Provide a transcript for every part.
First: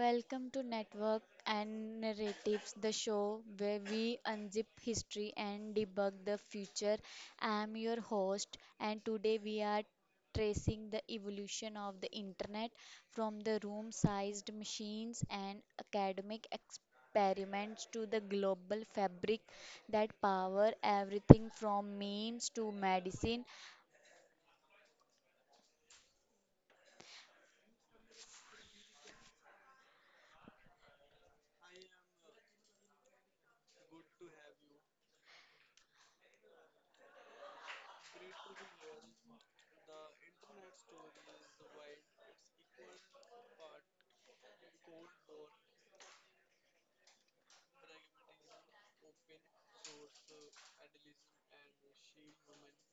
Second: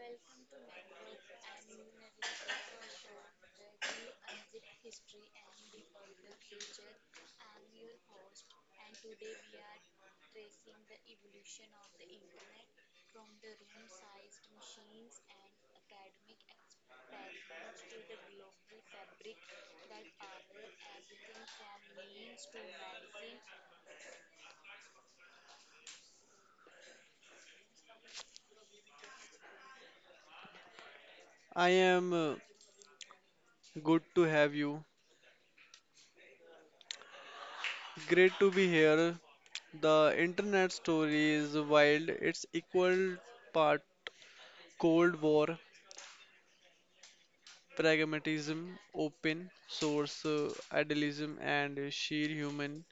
Welcome to Network and Narratives, the show where we unzip history and debug the future. I am your host, and today we are tracing the evolution of the internet from the room sized machines and academic experiments to the global fabric that power everything from memes to medicine. I am good to have you. Great to be here. The internet story is wild. It's equal part Cold War, pragmatism, open source idealism, and sheer human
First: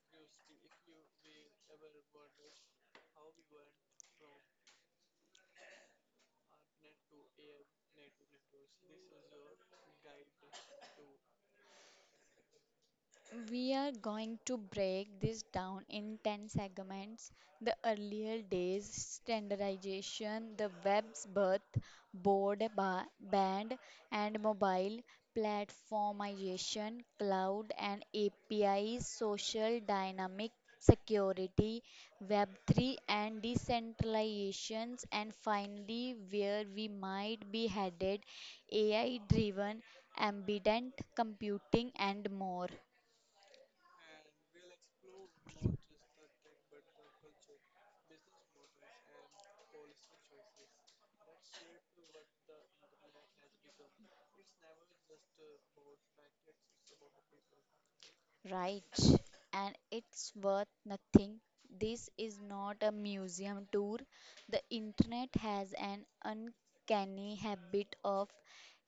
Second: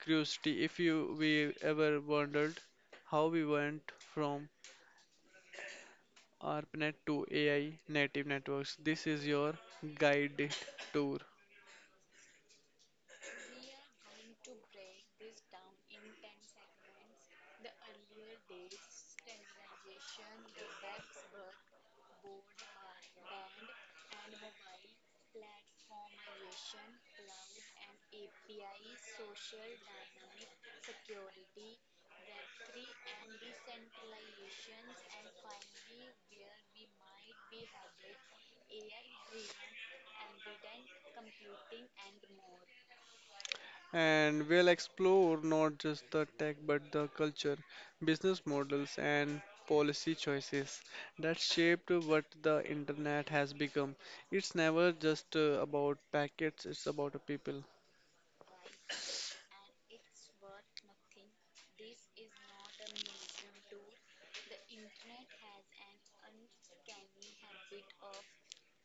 curiosity. If you we ever wondered how we went from ARPANET to AI native networks, this is your guided tour. We are going to break this down in 10 segments: the earlier days, standardization, the web's birth, band, and mobile platformization, cloud and APIs, social dynamic security, Web3 and decentralizations, and finally, where we might be headed: AI driven, ambient computing, and more. And we'll explore not just the tech but the culture, business models, and policy choices that shaped what the internet has become. It's never just about packets, it's about a people. Right, and it's worth nothing. This is not a museum tour. The internet has an uncanny habit of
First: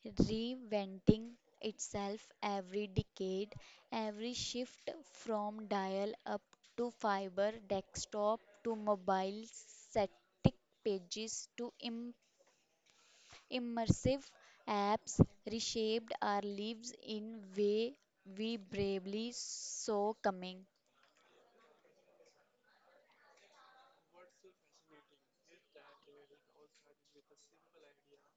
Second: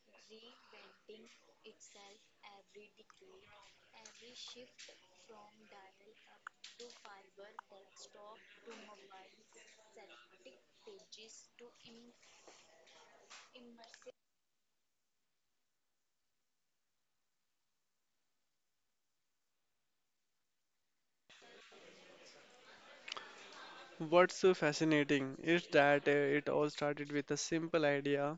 reinventing itself every decade, every shift from dial up to fiber, desktop to mobile, static pages to immersive apps reshaped our lives in way we bravely saw coming. What's fascinating is that it all started with a simple idea.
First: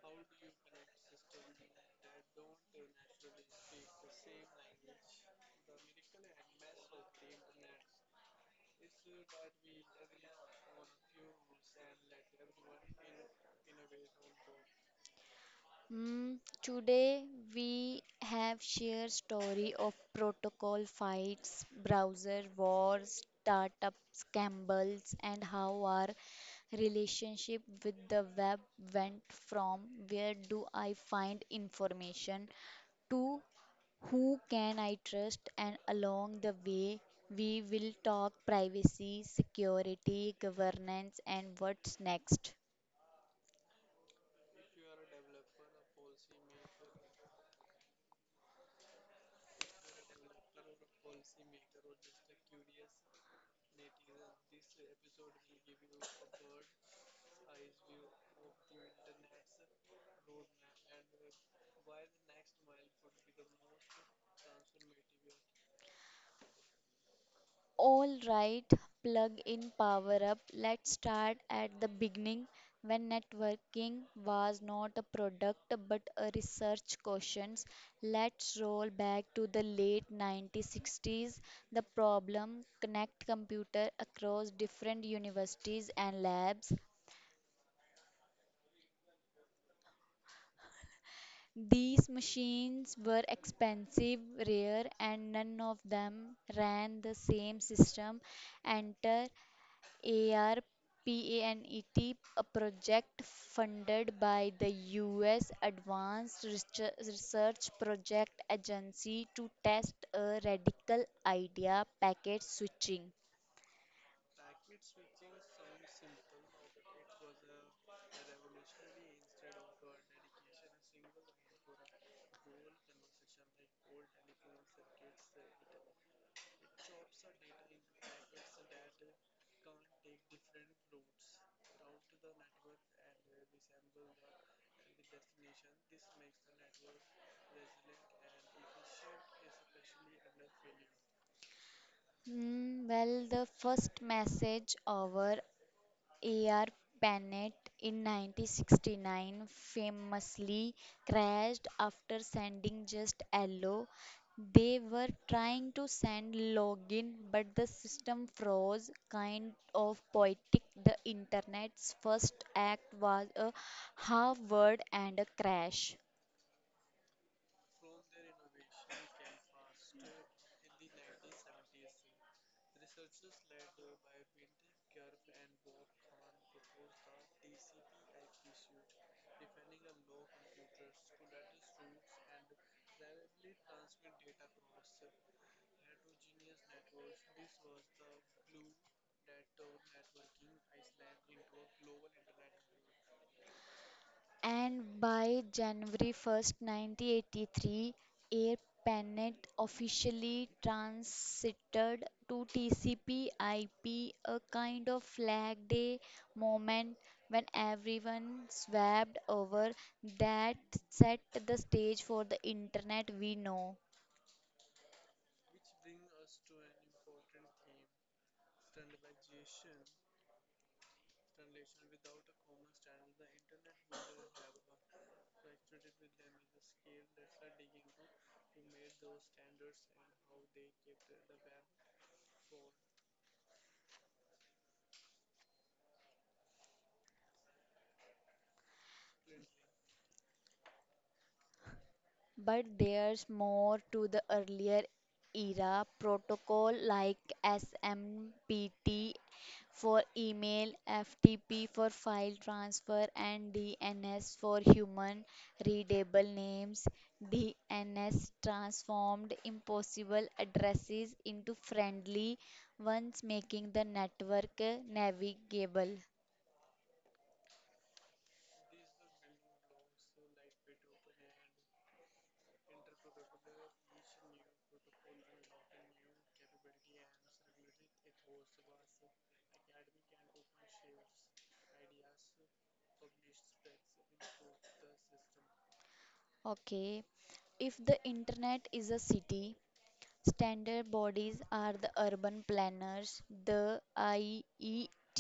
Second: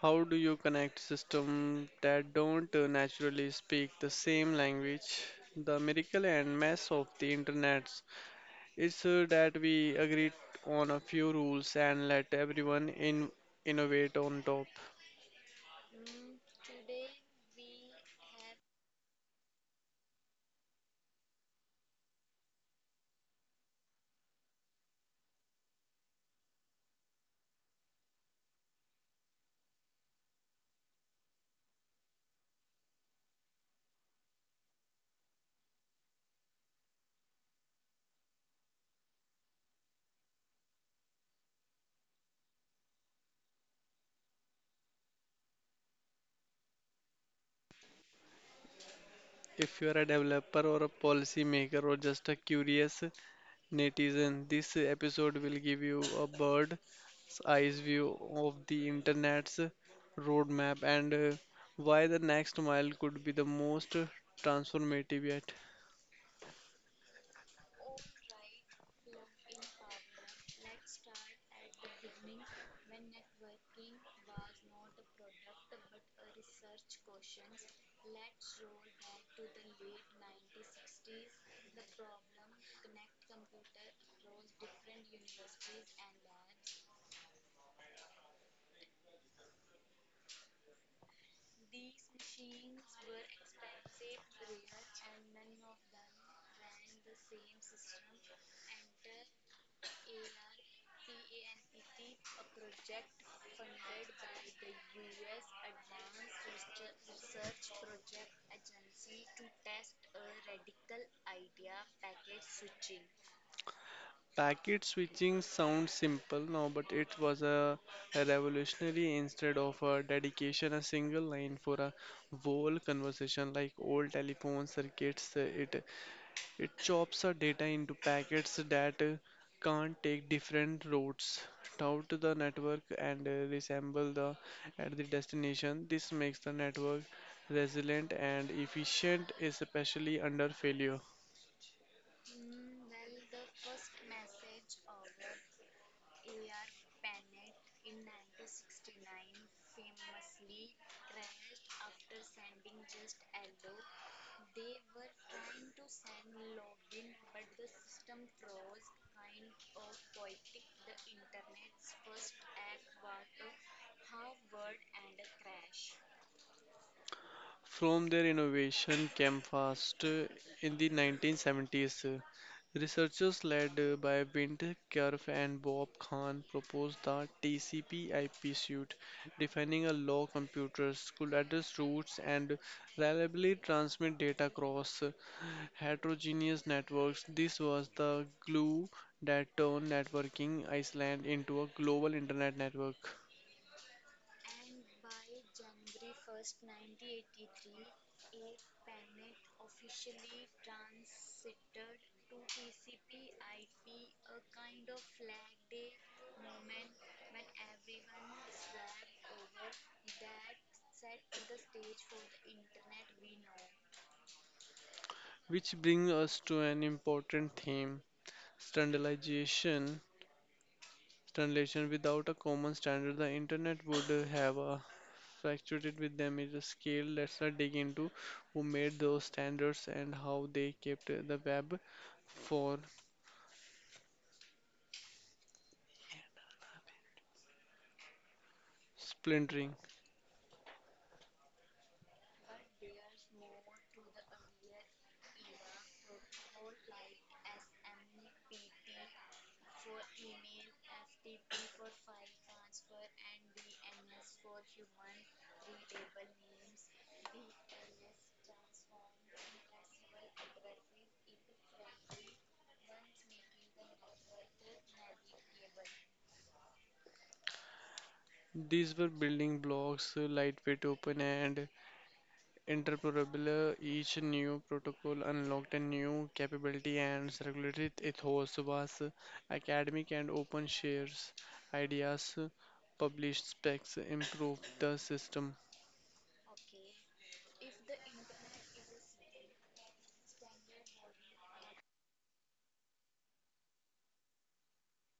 How do you connect systems that don't naturally speak the same language? The miracle and mess of the internet, it's that we agreed on a few rules and let everyone in innovate on top. Mm, today we have shared story of protocol fights, browser wars, startup scandals, and how our relationship with the web went from where do I find information to who can I trust, and along the way we will talk privacy, security, governance and what's next. If you are a developer or a policy maker or just a curious netizen, this episode will give you a bird's eye view of the internet's roadmap and why the next mile could be the most transformative yet. All right, plug in, power up. Let's start at the beginning when networking was not a product but a research question. Let's roll back to the late 1960s. The problem: connect computer across different universities and labs. These machines were expensive, rare, and none of them ran the same system. Enter ARPANET, a project funded by the U.S. Advanced Research Research Project Agency to test a radical idea: packet switching. Packet switching sounds simple now, but it was a revolutionary instead of a dedication, a single line for a whole conversation like old telephone circuits. It chops our data into packets that can't take different routes out to the network and resemble the at the destination. This makes the network resilient and efficient, especially under failure. Hmm, well, the first message over A.R. Panet in 1969 famously crashed after sending just hello. They were trying to send login, but the system froze. Kind of poetic, the internet's first act was a half word and a crash. From their innovation came fast in the 1970s. Researchers led by Winter Cerf and Bob Kahn proposed the TCP/IP suite, defining a law computers could address routes and reliably transmit data across heterogeneous networks. This was the glue that turned networking Iceland into a global internet network. And by January 1st, 1983, AirPanet officially transited to TCP/IP, a kind of flag day moment when everyone swapped over that set the stage for the internet we know. Which brings us to an important theme, standardization. Translation without a common standard, the internet would have fluctuated with them is a scale. Let's not dig into who made those standards and how they kept the web for splintering. But there's more to the earlier era: protocol like SMTP for email, FTP for file transfer, and DNS for human readable names. DNS transformed impossible addresses into friendly ones, making the network navigable. These were building blocks, lightweight, open and interoperable. Each new protocol unlocked a new capability and circulated ethos was academic and open shares ideas, published specs improved the system. Okay, if the internet is a city, standard bodies are the urban planners. The IETF,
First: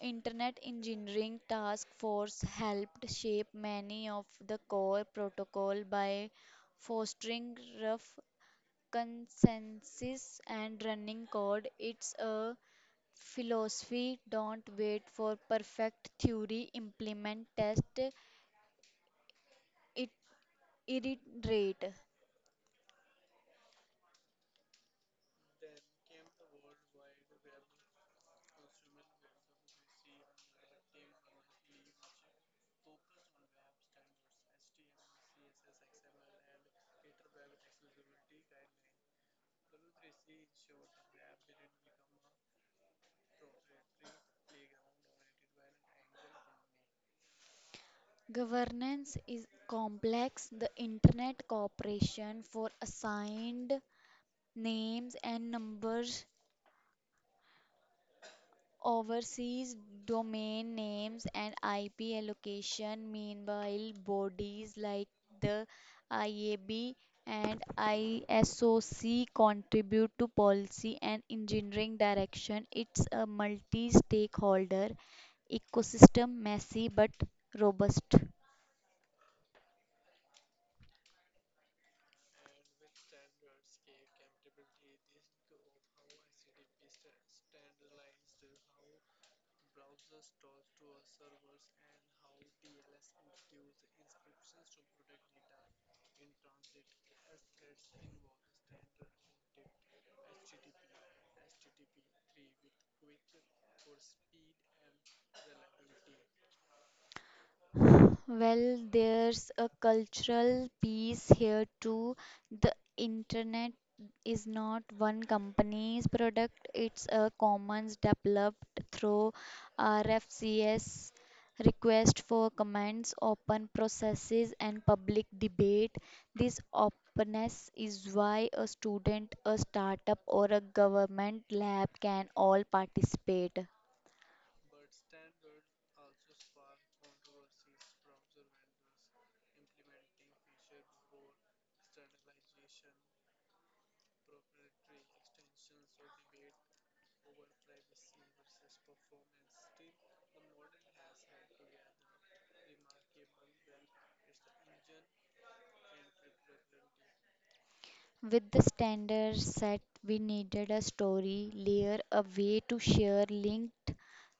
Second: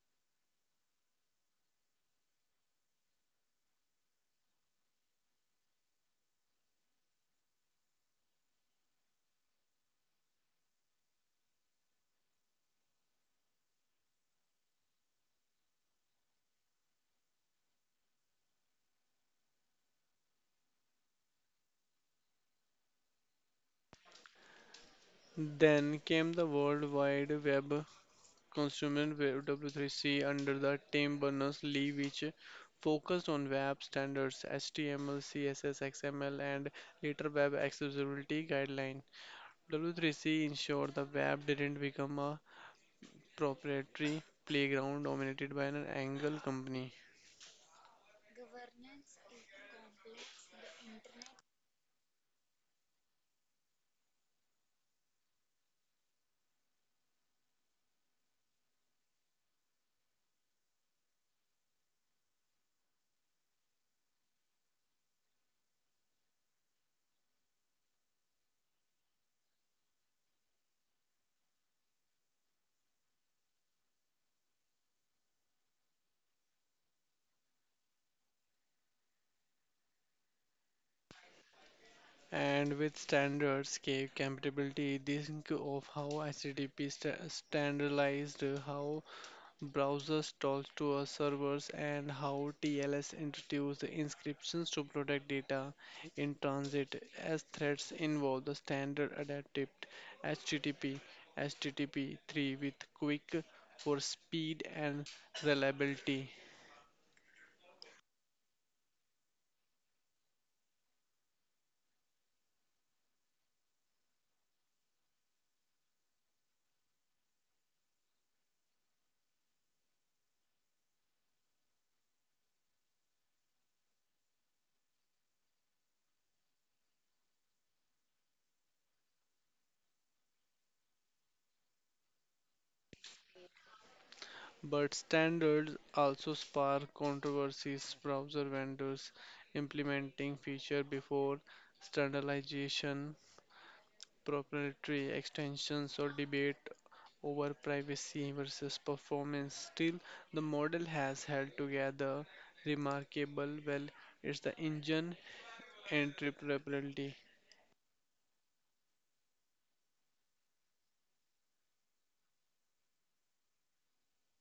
Internet Engineering Task Force, helped shape many of the core protocol by fostering rough consensus and running code. It's a philosophy: don't wait for perfect theory, implement, test, it, iterate. Then came the World Wide Web, consumer web W3C under the Tim Berners-Lee, which focused on web standards, HTML, CSS, XML, and later web accessibility guideline. W3C ensured the web didn't become a proprietary playground dominated by an angle company. Governance is complex. The Internet Corporation for Assigned Names and Numbers oversees domain names and IP allocation. Meanwhile, bodies like the IAB and ISOC contribute to policy and engineering direction. It's a multi stakeholder ecosystem, messy but robust. And with standard scale compatibility, think of how standardized how browsers talk to our servers and how TLS introduced inscriptions to protect data in transit. As threats involve the standard adaptive HTTP, HTTP 3 with quick for speed and reliability. Well, there's a cultural piece here too. The internet is not one company's product, it's a commons developed through RFCS, request for comments, open processes, and public debate. This openness is why a student, a startup, or a government lab can all participate. But standards also spark controversies. Browser vendors implementing feature before standardization, proprietary extensions, or debate over privacy versus performance. Still, the model has held together remarkable well. It's the engine and interoperability. With the standards set, we needed a story layer, a way to share linked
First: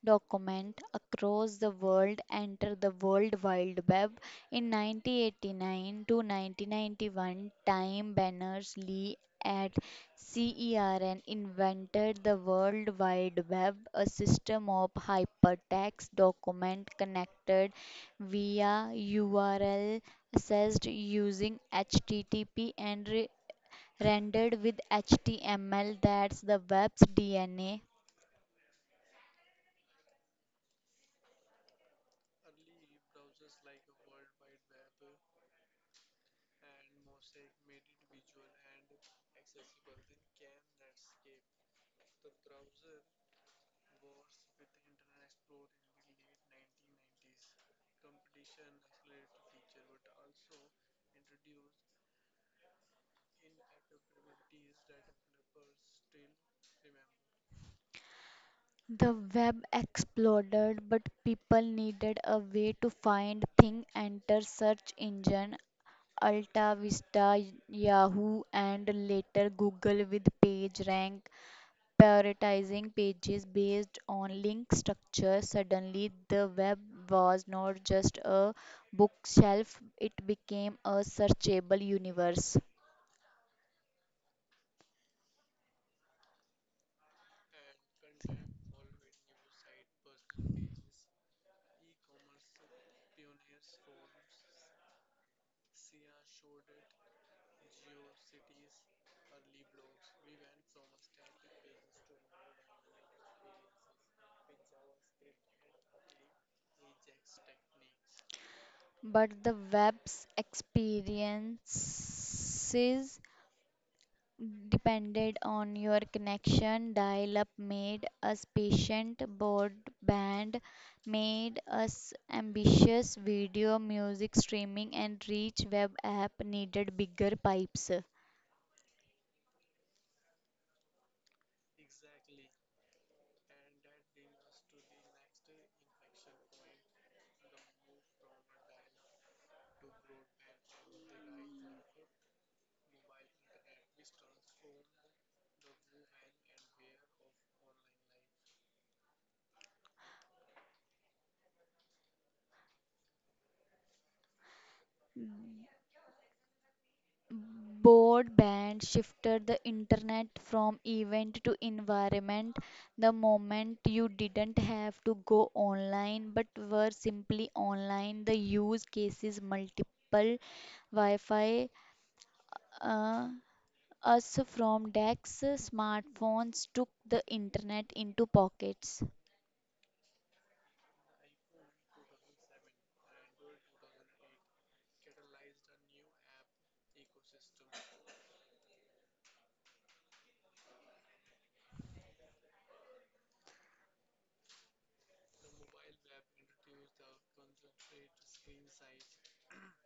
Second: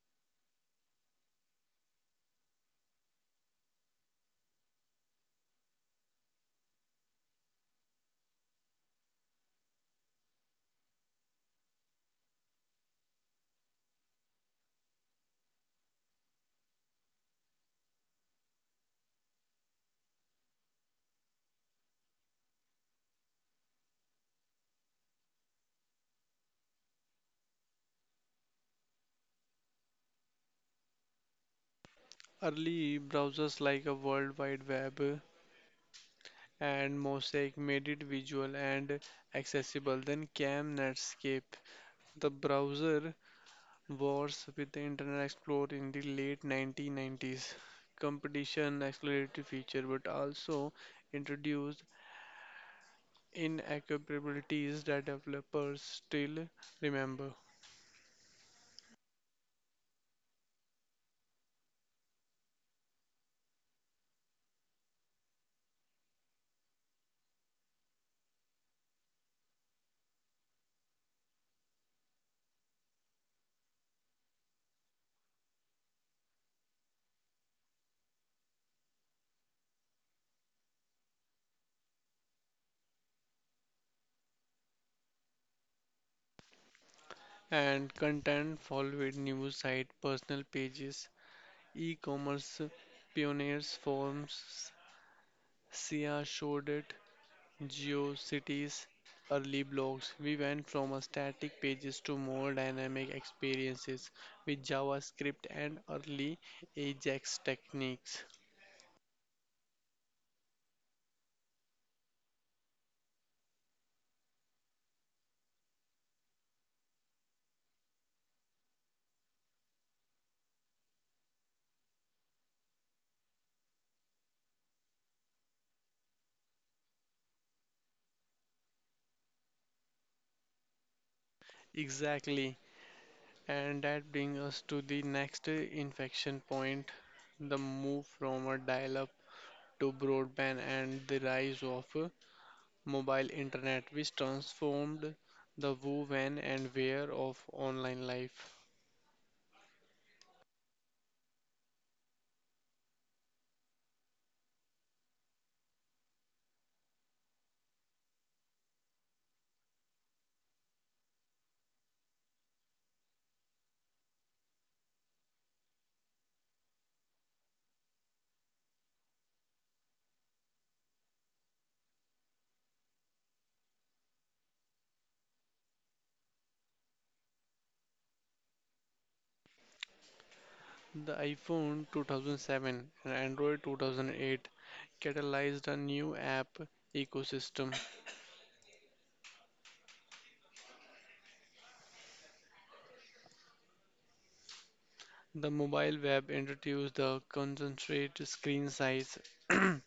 document across the world. Enter the World Wide Web. In 1989 to 1991, Time Berners-Lee at CERN invented the World Wide Web, a system of hypertext document connected via URL, accessed using HTTP and rendered with HTML. That's the web's DNA. Early browsers like a World Wide Web and Mosaic made it visual and accessible. Then came Netscape, the browser wars with the Internet Explorer in the late 1990s. Competition accelerated feature, but also introduced inaccessibilities that developers still remember. The web exploded, but people needed a way to find things. Enter search engine: Alta Vista, Yahoo, and later Google with PageRank, prioritizing pages based on link structure. Suddenly, the web was not just a bookshelf, it became a searchable universe. And content followed news site, personal pages, e-commerce pioneers forums. SIA showed it, GeoCities, early blogs. We went from a static pages to more dynamic experiences with JavaScript and early Ajax techniques. But the web's experiences depended on your connection. Dial up made us patient, broadband made us ambitious. Video, music streaming, and rich web app needed bigger pipes. Exactly. And that brings us to the next infection point, the move from a dial-up to broadband and the rise of mobile internet, which transformed the who, when, and where of online life. Broadband shifted the internet from event to environment. The moment you didn't have to go online but were simply online, the use cases multiple. Wi-Fi. Uh, Us from decks, smartphones took the internet into pockets. The iPhone 2007 and Android 2008 catalyzed a new app ecosystem. The mobile web introduced the concentrated screen size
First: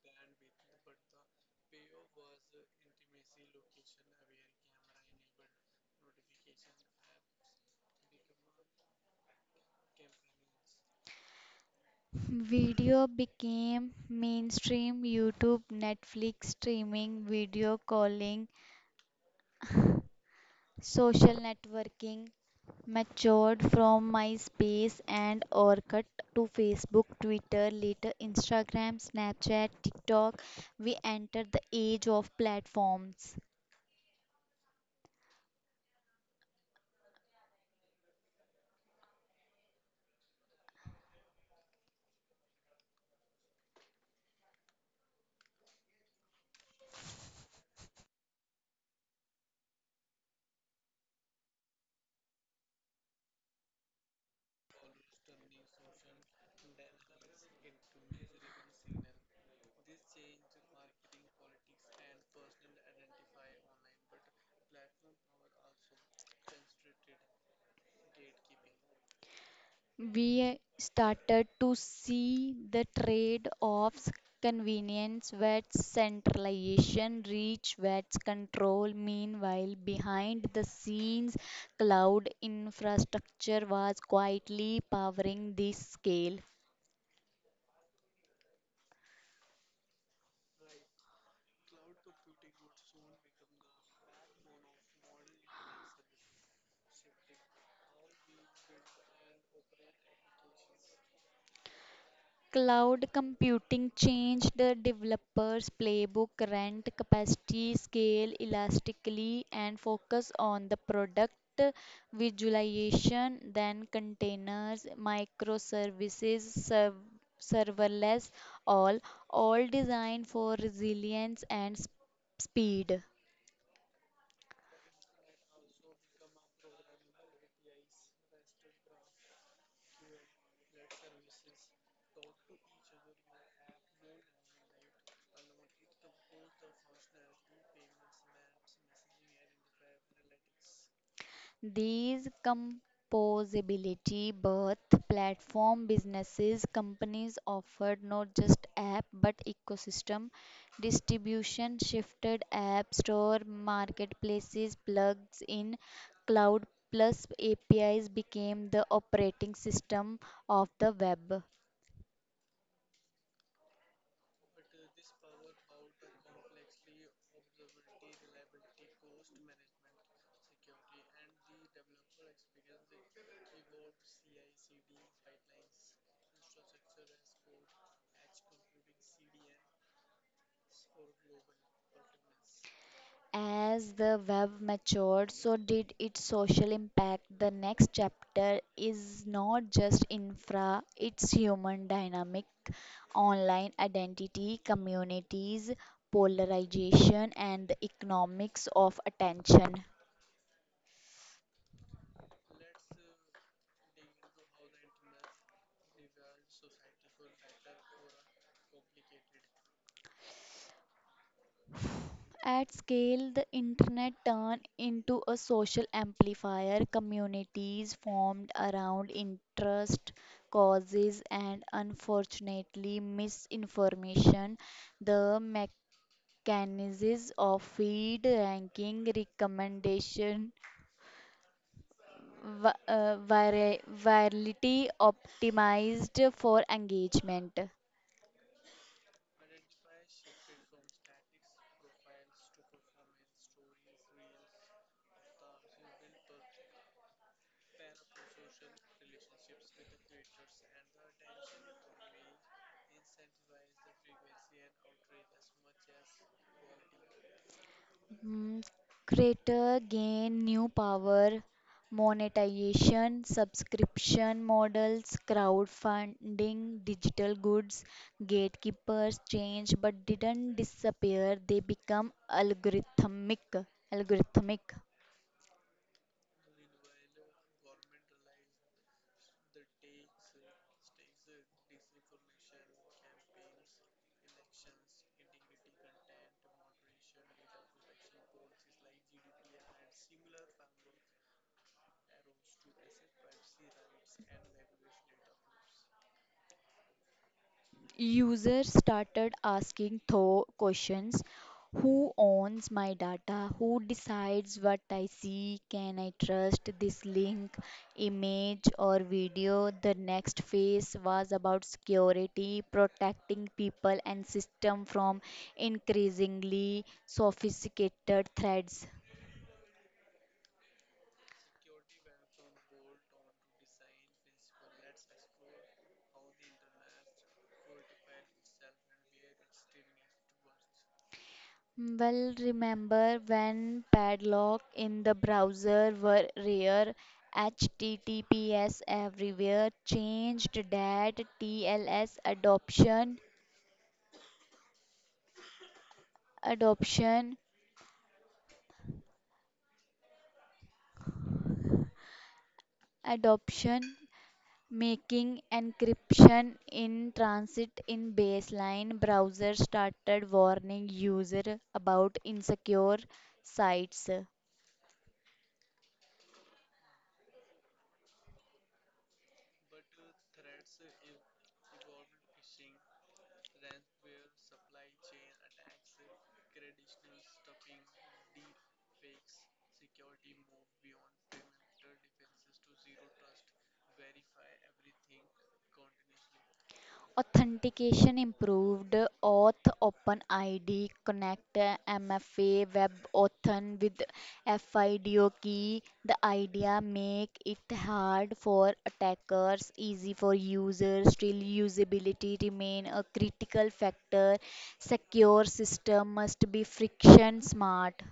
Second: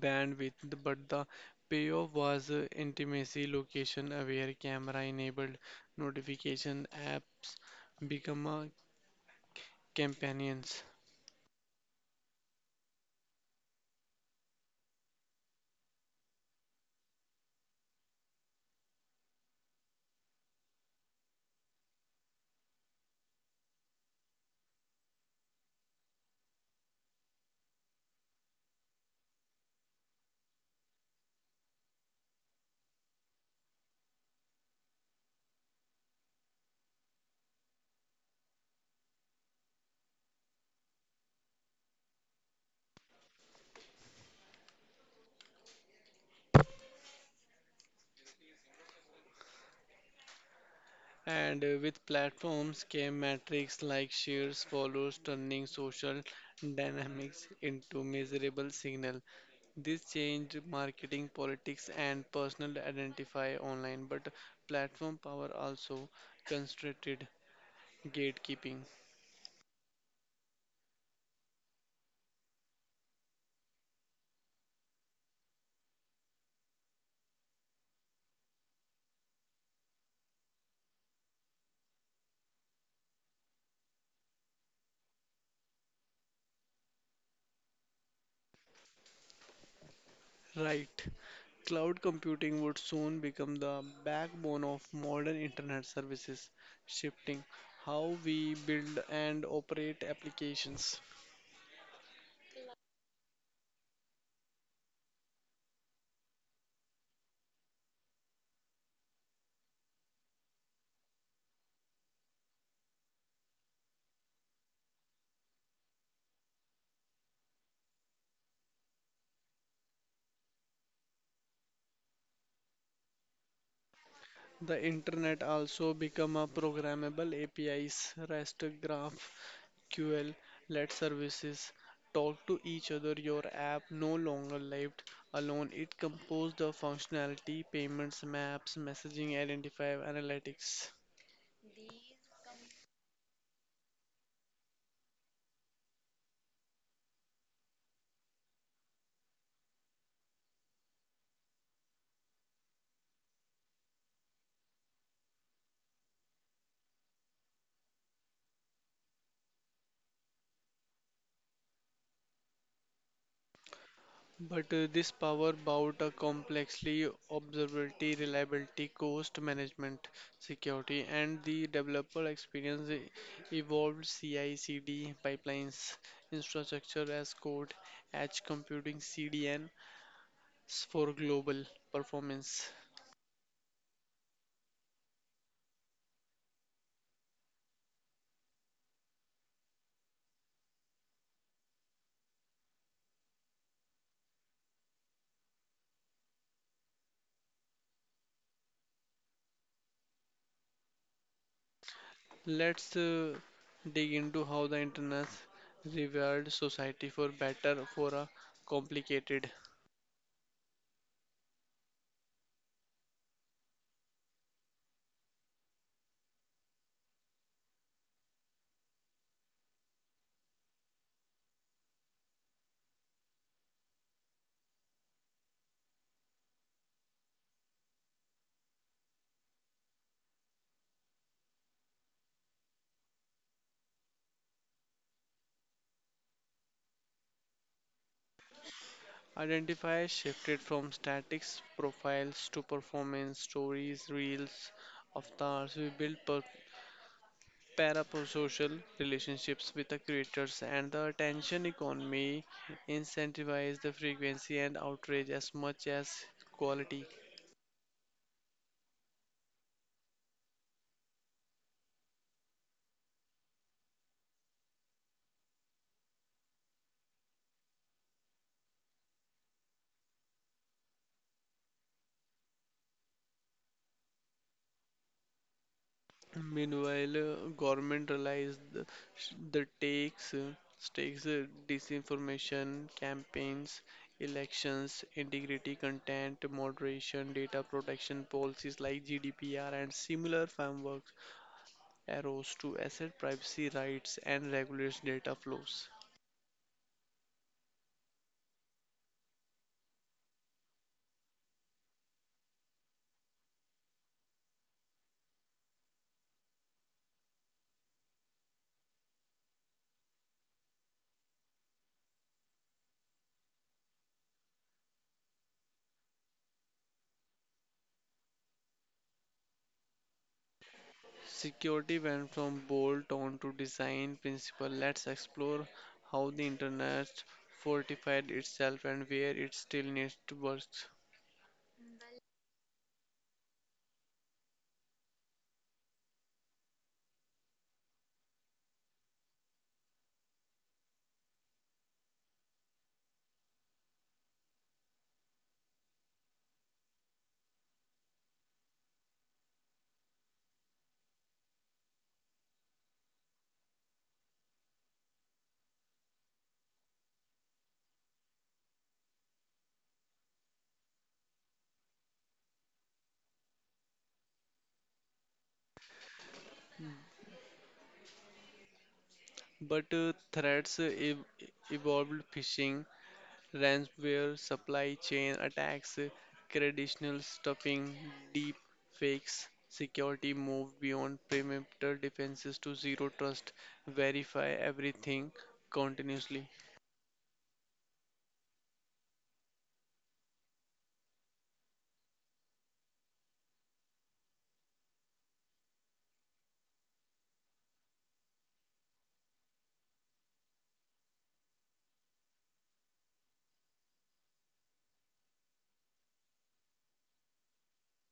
bandwidth, but the payoff was intimacy, location aware, camera enabled notification apps become companions. Video became mainstream. YouTube, Netflix streaming, video calling, social networking matured from MySpace and Orkut to Facebook, Twitter, later Instagram, Snapchat, TikTok. We entered the age of platforms. And with platforms came metrics like shares, follows, turning social dynamics into measurable signal. This changed marketing, politics, and personal identify online, but platform power also concentrated gatekeeping. We started to see the trade offs: convenience versus centralization, reach versus control. Meanwhile, behind the scenes, cloud infrastructure was quietly powering this scale. Right. Cloud computing would soon become the backbone of modern internet services, shifting how we build and operate applications. Cloud computing changed the developer's playbook: rent capacity, scale elastically, and focus on the product. Visualization, then containers, microservices, serverless, all, all designed for resilience and speed. The internet also become a programmable APIs, REST, GraphQL, let services talk to each other. Your app no longer lived alone. It composed the functionality, payments, maps, messaging, identifier, analytics. These composability birth platform businesses. Companies offered not just app but ecosystem. Distribution shifted: app store, marketplaces, plugs in. Cloud plus APIs became the operating system of the web. But this power bout a complexly observability, reliability, cost management, security, and the developer experience evolved CI/CD pipelines, infrastructure as code, edge computing CDN for global performance. As the web matured, so did its social impact. The next chapter is not just infra, it's human dynamic, online identity, communities, polarization, and the economics of attention. Let's dig into how the internet rewired society for better for a complicated. At scale, the internet turned into a social amplifier. Communities formed around interest, causes, and unfortunately, misinformation. The mechanisms of feed, ranking, recommendation, virality optimized for engagement. Identify shifted from statics profiles to performance stories, reels, avatars. We build parasocial relationships with the creators, and the attention economy incentivizes the frequency and outrage as much as quality. Mhm. Creator gain new power: monetization, subscription models, crowdfunding, digital goods. Gatekeepers change but didn't disappear, they become algorithmic. Algorithmic. Meanwhile, government realized the takes stakes disinformation campaigns, elections, integrity content, moderation, data protection policies like GDPR and similar frameworks arose to asset privacy rights and regulates data flows. Users started asking tho questions: who owns my data, who decides what I see, can I trust this link, image or video? The next phase was about security, protecting people and system from increasingly sophisticated threats. Security went from bolt on to design principle. Let's explore how the internet fortified itself and where it still needs to work. Well, remember when padlock in the browser were rare? HTTPS everywhere changed that. TLS adoption, adoption, adoption, making encryption in transit in baseline. Browser started warning user about insecure sites. But threats evolved phishing, ransomware, supply chain attacks, credential stuffing, deep fakes. Security moved beyond perimeter defenses to zero trust, verify everything continuously. Authentication improved: auth, openid connect, mfa, web authn with fido key. The idea: make it hard for attackers, easy for users. Still, usability remain a critical factor. Secure system must be friction smart.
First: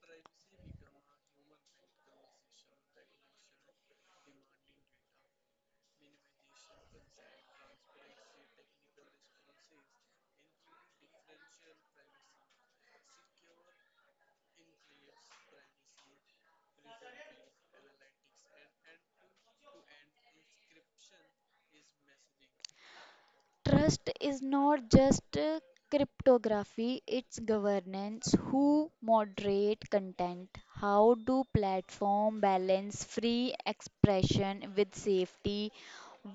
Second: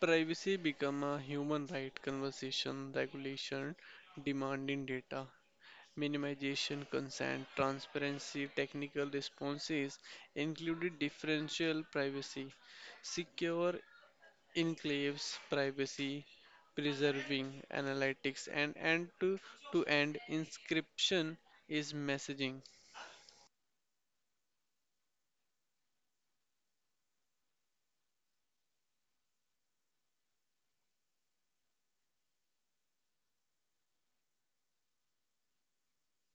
Privacy become a human right conversation regulation demanding data minimization, consent, transparency, technical responses, included differential privacy, secure enclaves privacy, preserving analytics, and end to end encryption is messaging. Trust is not just cryptography, it's governance. Who moderate content? How do platform balance free expression with safety?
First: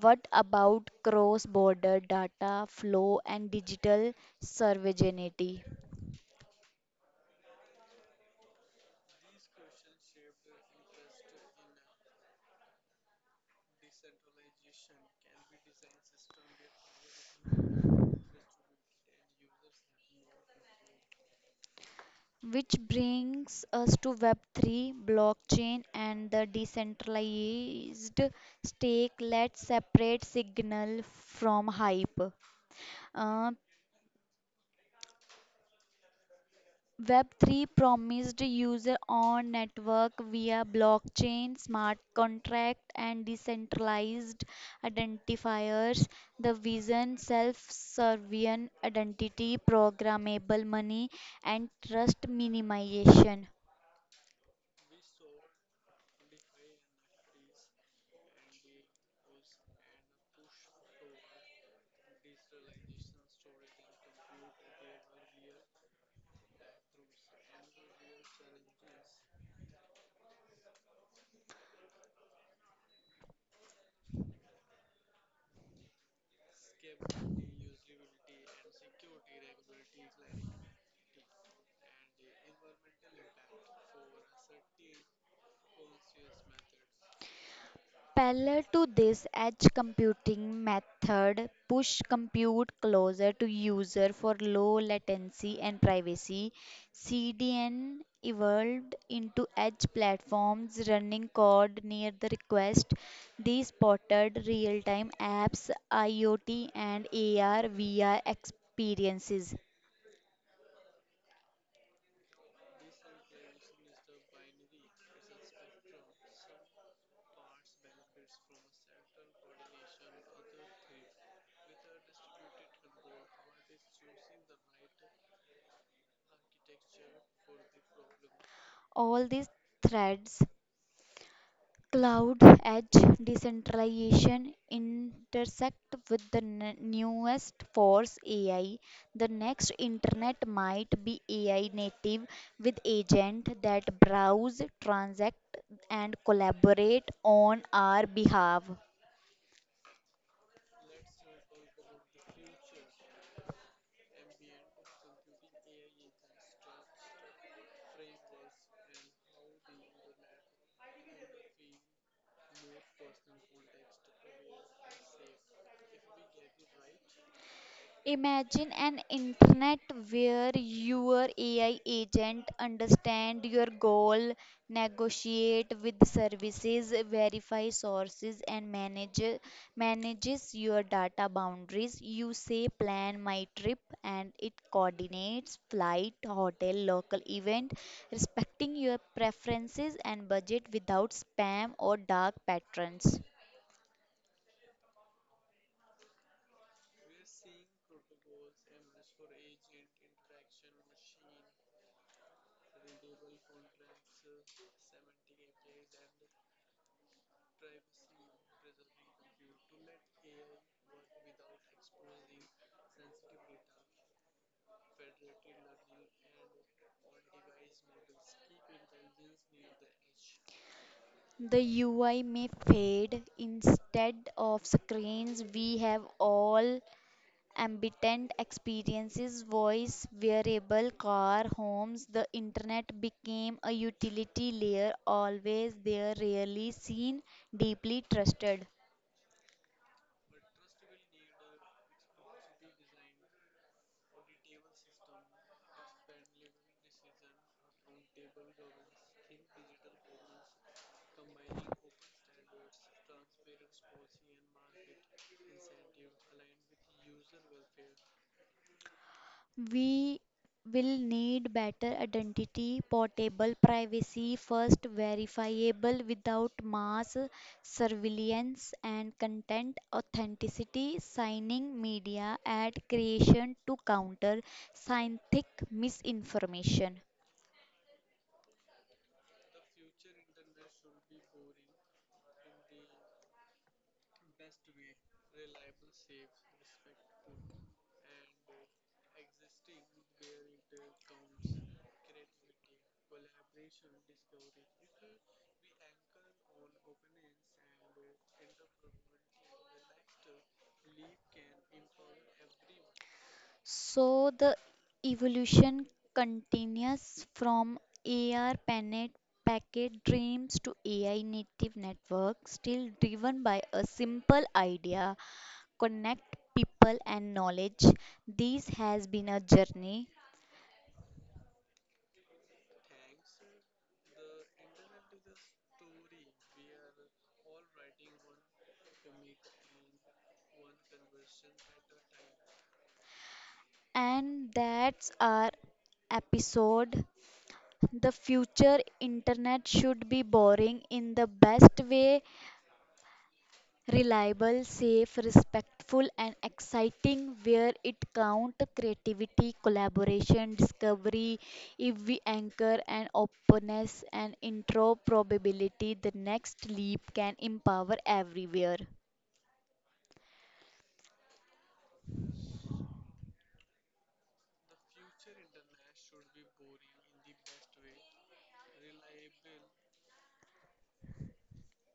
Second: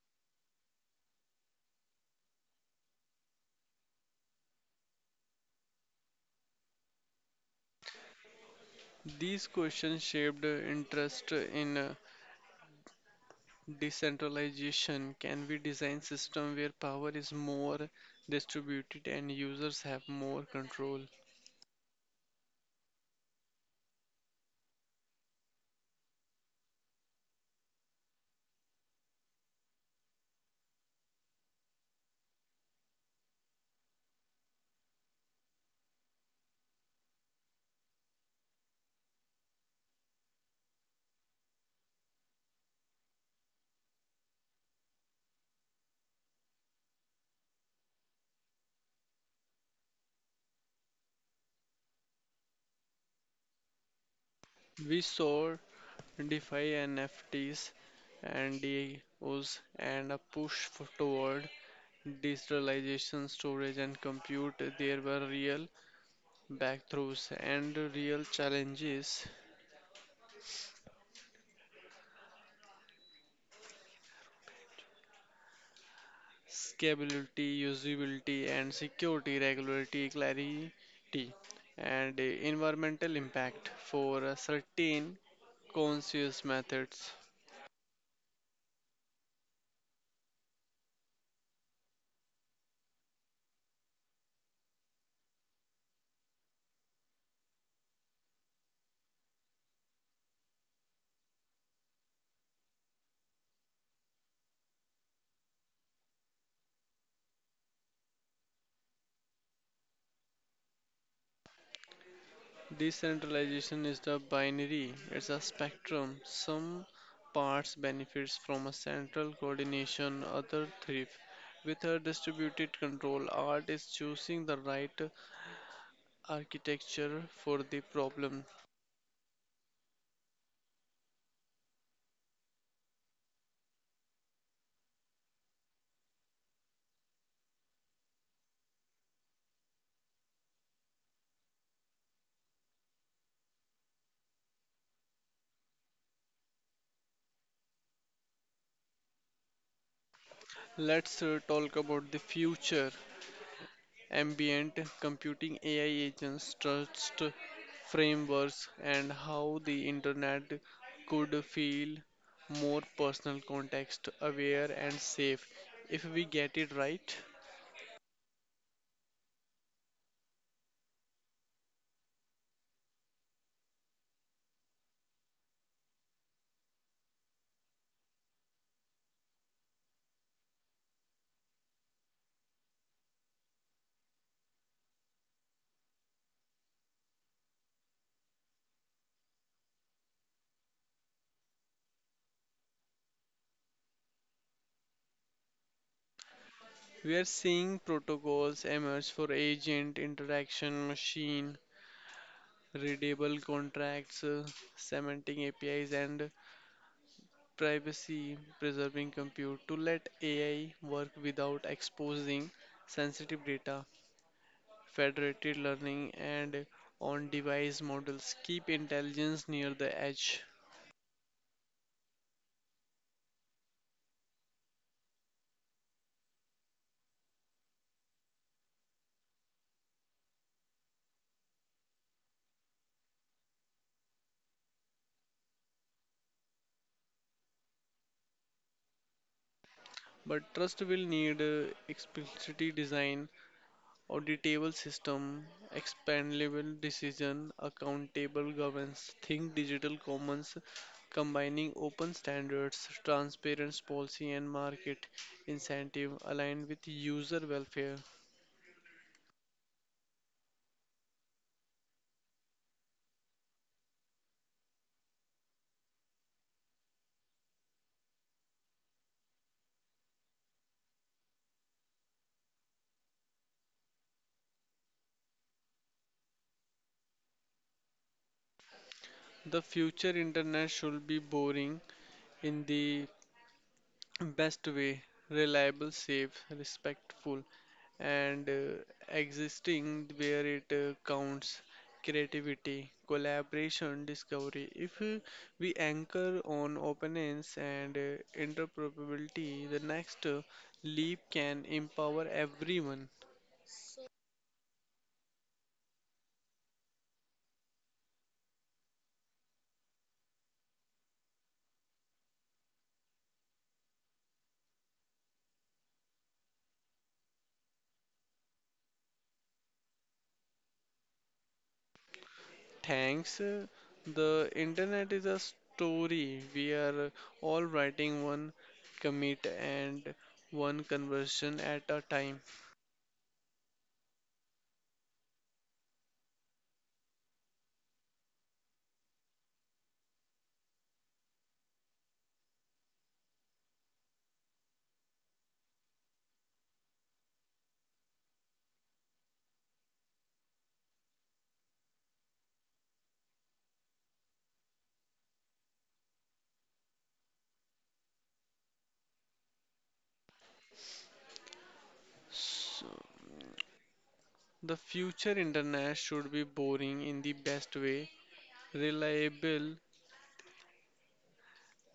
What about cross-border data flow and digital sovereignty? These questions shaped interest in decentralization. Can we design system where power is more distributed and users have more control? Which brings us to Web3, blockchain, and the decentralized stake. Let's separate signal from hype. Uh, Web3 promised user on network via blockchain, smart contract, and decentralized identifiers. The vision: self-sovereign identity, programmable money, and trust minimization. We saw DeFi NFTs and DAOs and a push for toward digitalization, storage and compute, there were real breakthroughs and real challenges. Scalability, usability and security, regularity, clarity and environmental impact for certain conscious methods. Parallel to this, edge computing method push compute closer to user for low latency and privacy. CDN evolved into edge platforms running code near the request. These supported real-time apps, IoT and AR VR experiences. Decentralization is the binary, it's a spectrum. Some parts benefits from a central coordination, other thrive. With a distributed control, art is choosing the right architecture for the problem. All these threads, cloud edge decentralization, intersect with the newest force: AI. The next internet might be AI native, with agents that browse, transact and collaborate on our behalf. Let's talk about the future. Ambient computing, AI agents, trust frameworks, and how the internet could feel more personal, context aware, and safe if we get it right. Imagine an internet where your AI agent understand your goal, negotiate with services, verify sources and manages your data boundaries. You say plan my trip and it coordinates flight, hotel, local event, respecting your preferences and budget without spam or dark patterns. We are seeing protocols emerge for agent interaction, machine readable contracts, semantic APIs, and privacy preserving compute to let AI work without exposing sensitive data. Federated learning and on device models keep intelligence near the edge. The UI may fade. Instead of screens, we have all ambient experiences: voice, wearable, car, homes. The internet became a utility layer, always there, rarely seen, deeply trusted. But trust will need explicitly design, auditable system, expandable decision, accountable governance. Think digital commons combining open standards, transparent policy, and market incentive aligned with user welfare. We will need better identity, portable privacy first, verifiable without mass surveillance, and content authenticity, signing media ad creation to counter scientific misinformation. The future internet should be boring in the best way, reliable, safe, respectful, and existing where it counts. Creativity, collaboration, discovery. If we anchor on openness and interoperability, the next leap can empower everyone. So the evolution continues, from AR panet packet dreams to AI native networks, still driven by a simple idea: connect people and knowledge. This has been a journey, Thanks. The internet is a story. We are all writing one commit and one conversion at a time. and that's our episode. The future internet should be boring in the best way: reliable, safe, respectful, and exciting where it count: creativity, collaboration, discovery. If we anchor an openness and intro probability, the next leap can empower everywhere. So the future internet should be boring in the best way, reliable,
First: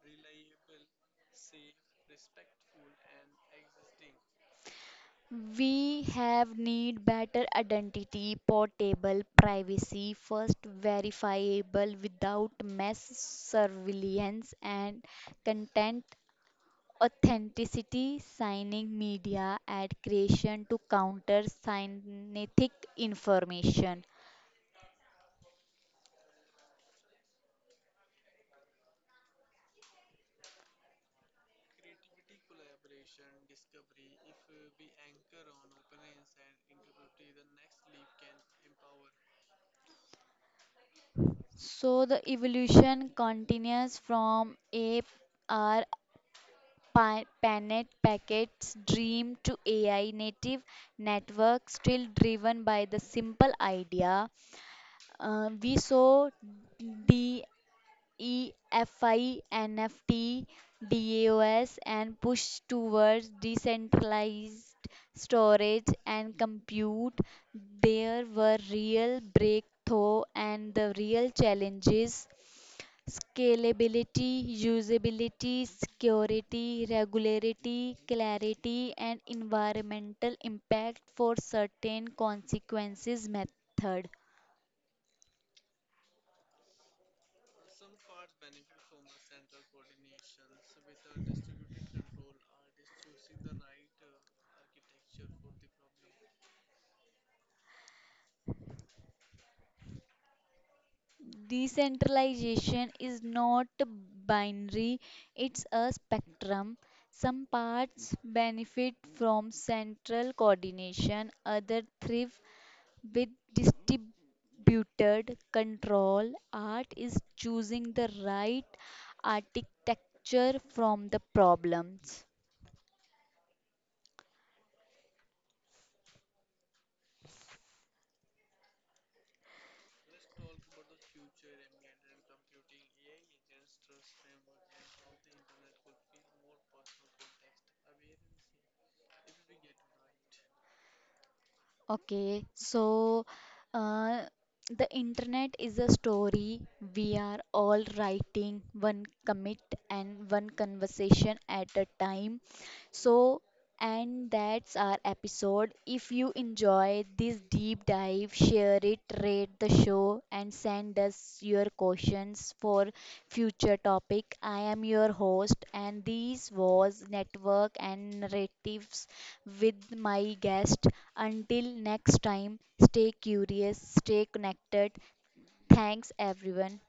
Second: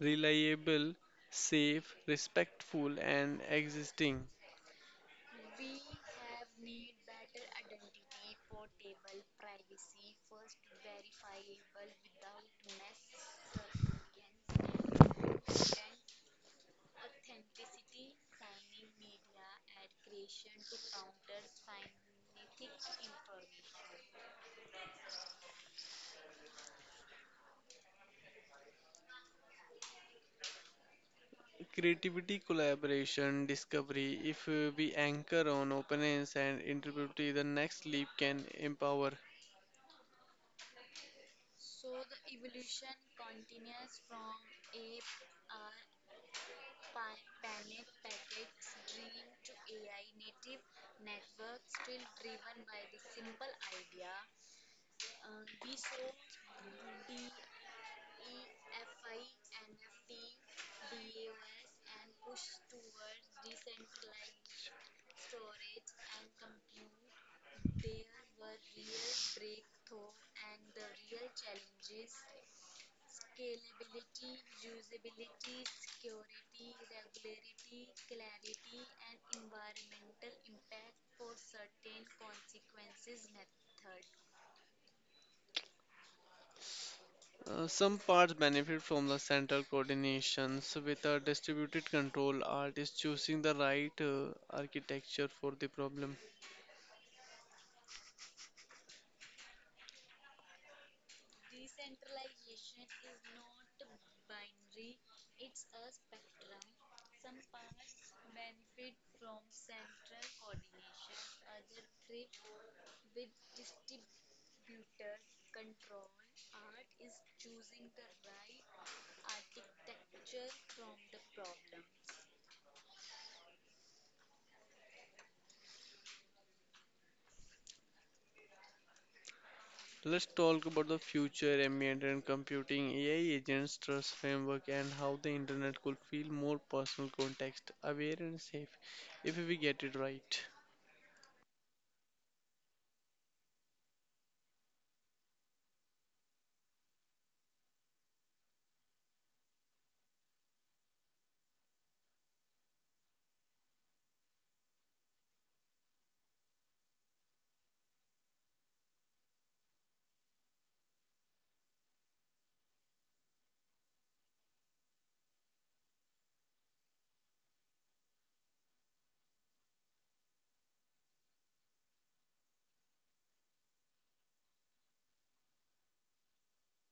reliable, safe, respectful and existing. We have need better identity, portable privacy, first verifiable without mass surveillance, and content authenticity, signing media ad creation to counter synthetic information. Creativity, collaboration, discovery. If we anchor on openness and integrity, the next leap can empower. So the evolution continues from a r panet packets dream to AI native network, still driven by the simple idea. Uh, we saw EFI, NFT, DAOs, and push towards decentralized storage and compute. There were real breakthrough and the real challenges: scalability, usability, security, regularity, clarity, and environmental impact for certain consequences method. Some parts benefit from the central coordinations with a distributed control. Art is choosing the right architecture for the problem. Decentralization is not binary, it's a spectrum. Some parts benefit from central coordination, others thrive with distributed control. Art is choosing the right architecture from the problems. So let's talk about the future, ambient and computing, AI agents, trust framework, and how the internet could feel more personal, context aware, and safe if we get it right. Okay, so uh, the internet is a story we are all writing, one commit and one conversation at a time. So, and that's our episode. If you enjoy this deep dive, share it, rate the show, and send us your questions for future topic. I am your host, and this was Network and Narratives with my guest. Until next time, stay curious, stay connected. Thanks, everyone.